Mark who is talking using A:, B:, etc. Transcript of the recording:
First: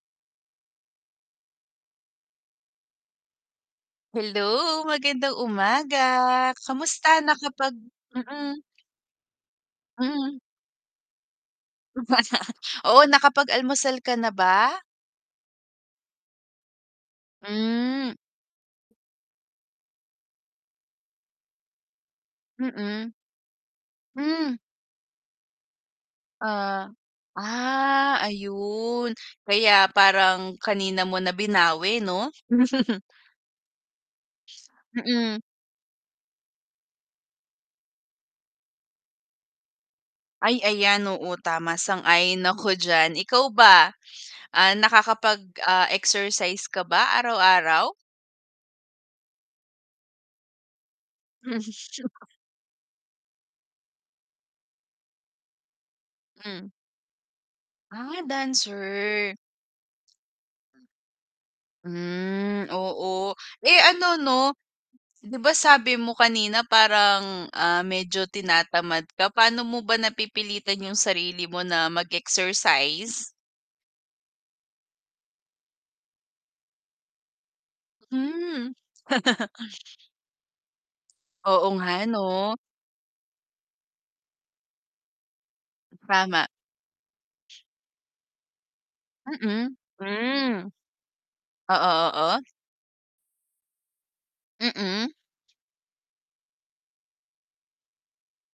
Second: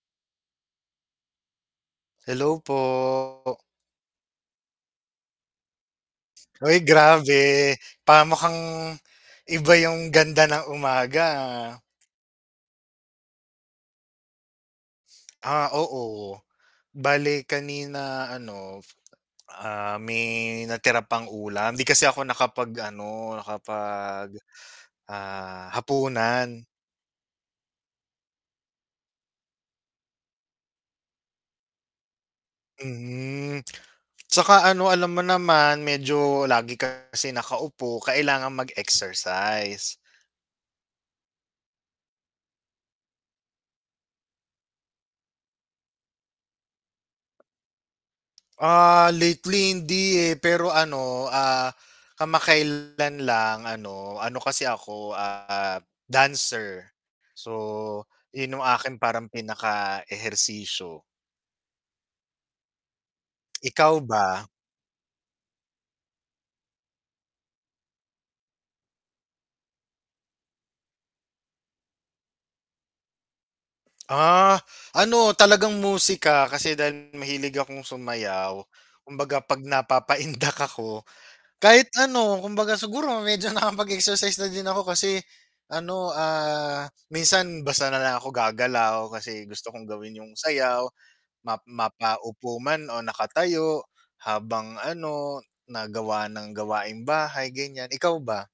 A: Hello po.
B: Hello, magandang umaga,
A: Oy
B: kamusta
A: grabe,
B: nakapag
A: pa mukhang
B: mm.
A: iba yung
B: Mm.
A: ganda ng umaga ah.
B: Oo, nakapag almusal ka na ba?
A: Ah, oo, bale
B: Hmm.
A: kanina ano, ah, may natira pang ulam di kasi ako
B: Mm.
A: nakapag-ano nakapag
B: Hmm.
A: ah, hapunan.
B: Ah, ah, ayun kaya parang kanina mo na binawi 'no?
A: Hmm, tsaka ano alam mo
B: Mm.
A: naman medyo lagi kasi nakaupo kailangan mag-exercise.
B: Ay ayan, oo, tama, sang-ayon ako diyan, ikaw ba, ah, nakakapag ah, exercise ka ba araw-araw?
A: Ah, lately hindi eh pero ano, ah, kamakailan lang ano ano kasi ako, ah,
B: Hmm.
A: dancer, so
B: Ah,
A: yun 'yong aking parang
B: dancer.
A: pinakaehersisyo.
B: Hmm, oo, eh,
A: Ikaw
B: ano 'no
A: ba?
B: 'di ba sabi mo kanina parang, ah, medyo tinatamad ka, paano mo ba napipilitan yung sarili mo na mag-exercise?
A: Ah, ano, talagang musika kasi dahil mahilig akong sumayaw
B: Hmm.
A: kumbaga pag napapaindak ako
B: Oo
A: kahit
B: nga
A: ano
B: 'no.
A: kumbaga siguro medyo nakapag-exercise na din ako kasi ano,
B: Tama.
A: ah, minsan basta na lang ako gagalaw kasi gusto
B: Mm,
A: kong gawin yung
B: hmm.
A: sayaw ma
B: Oo, oo.
A: mapaupo man o nakatayo habang
B: Mm.
A: ano nagawa ng gawaing bahay ganyan, ikaw ba?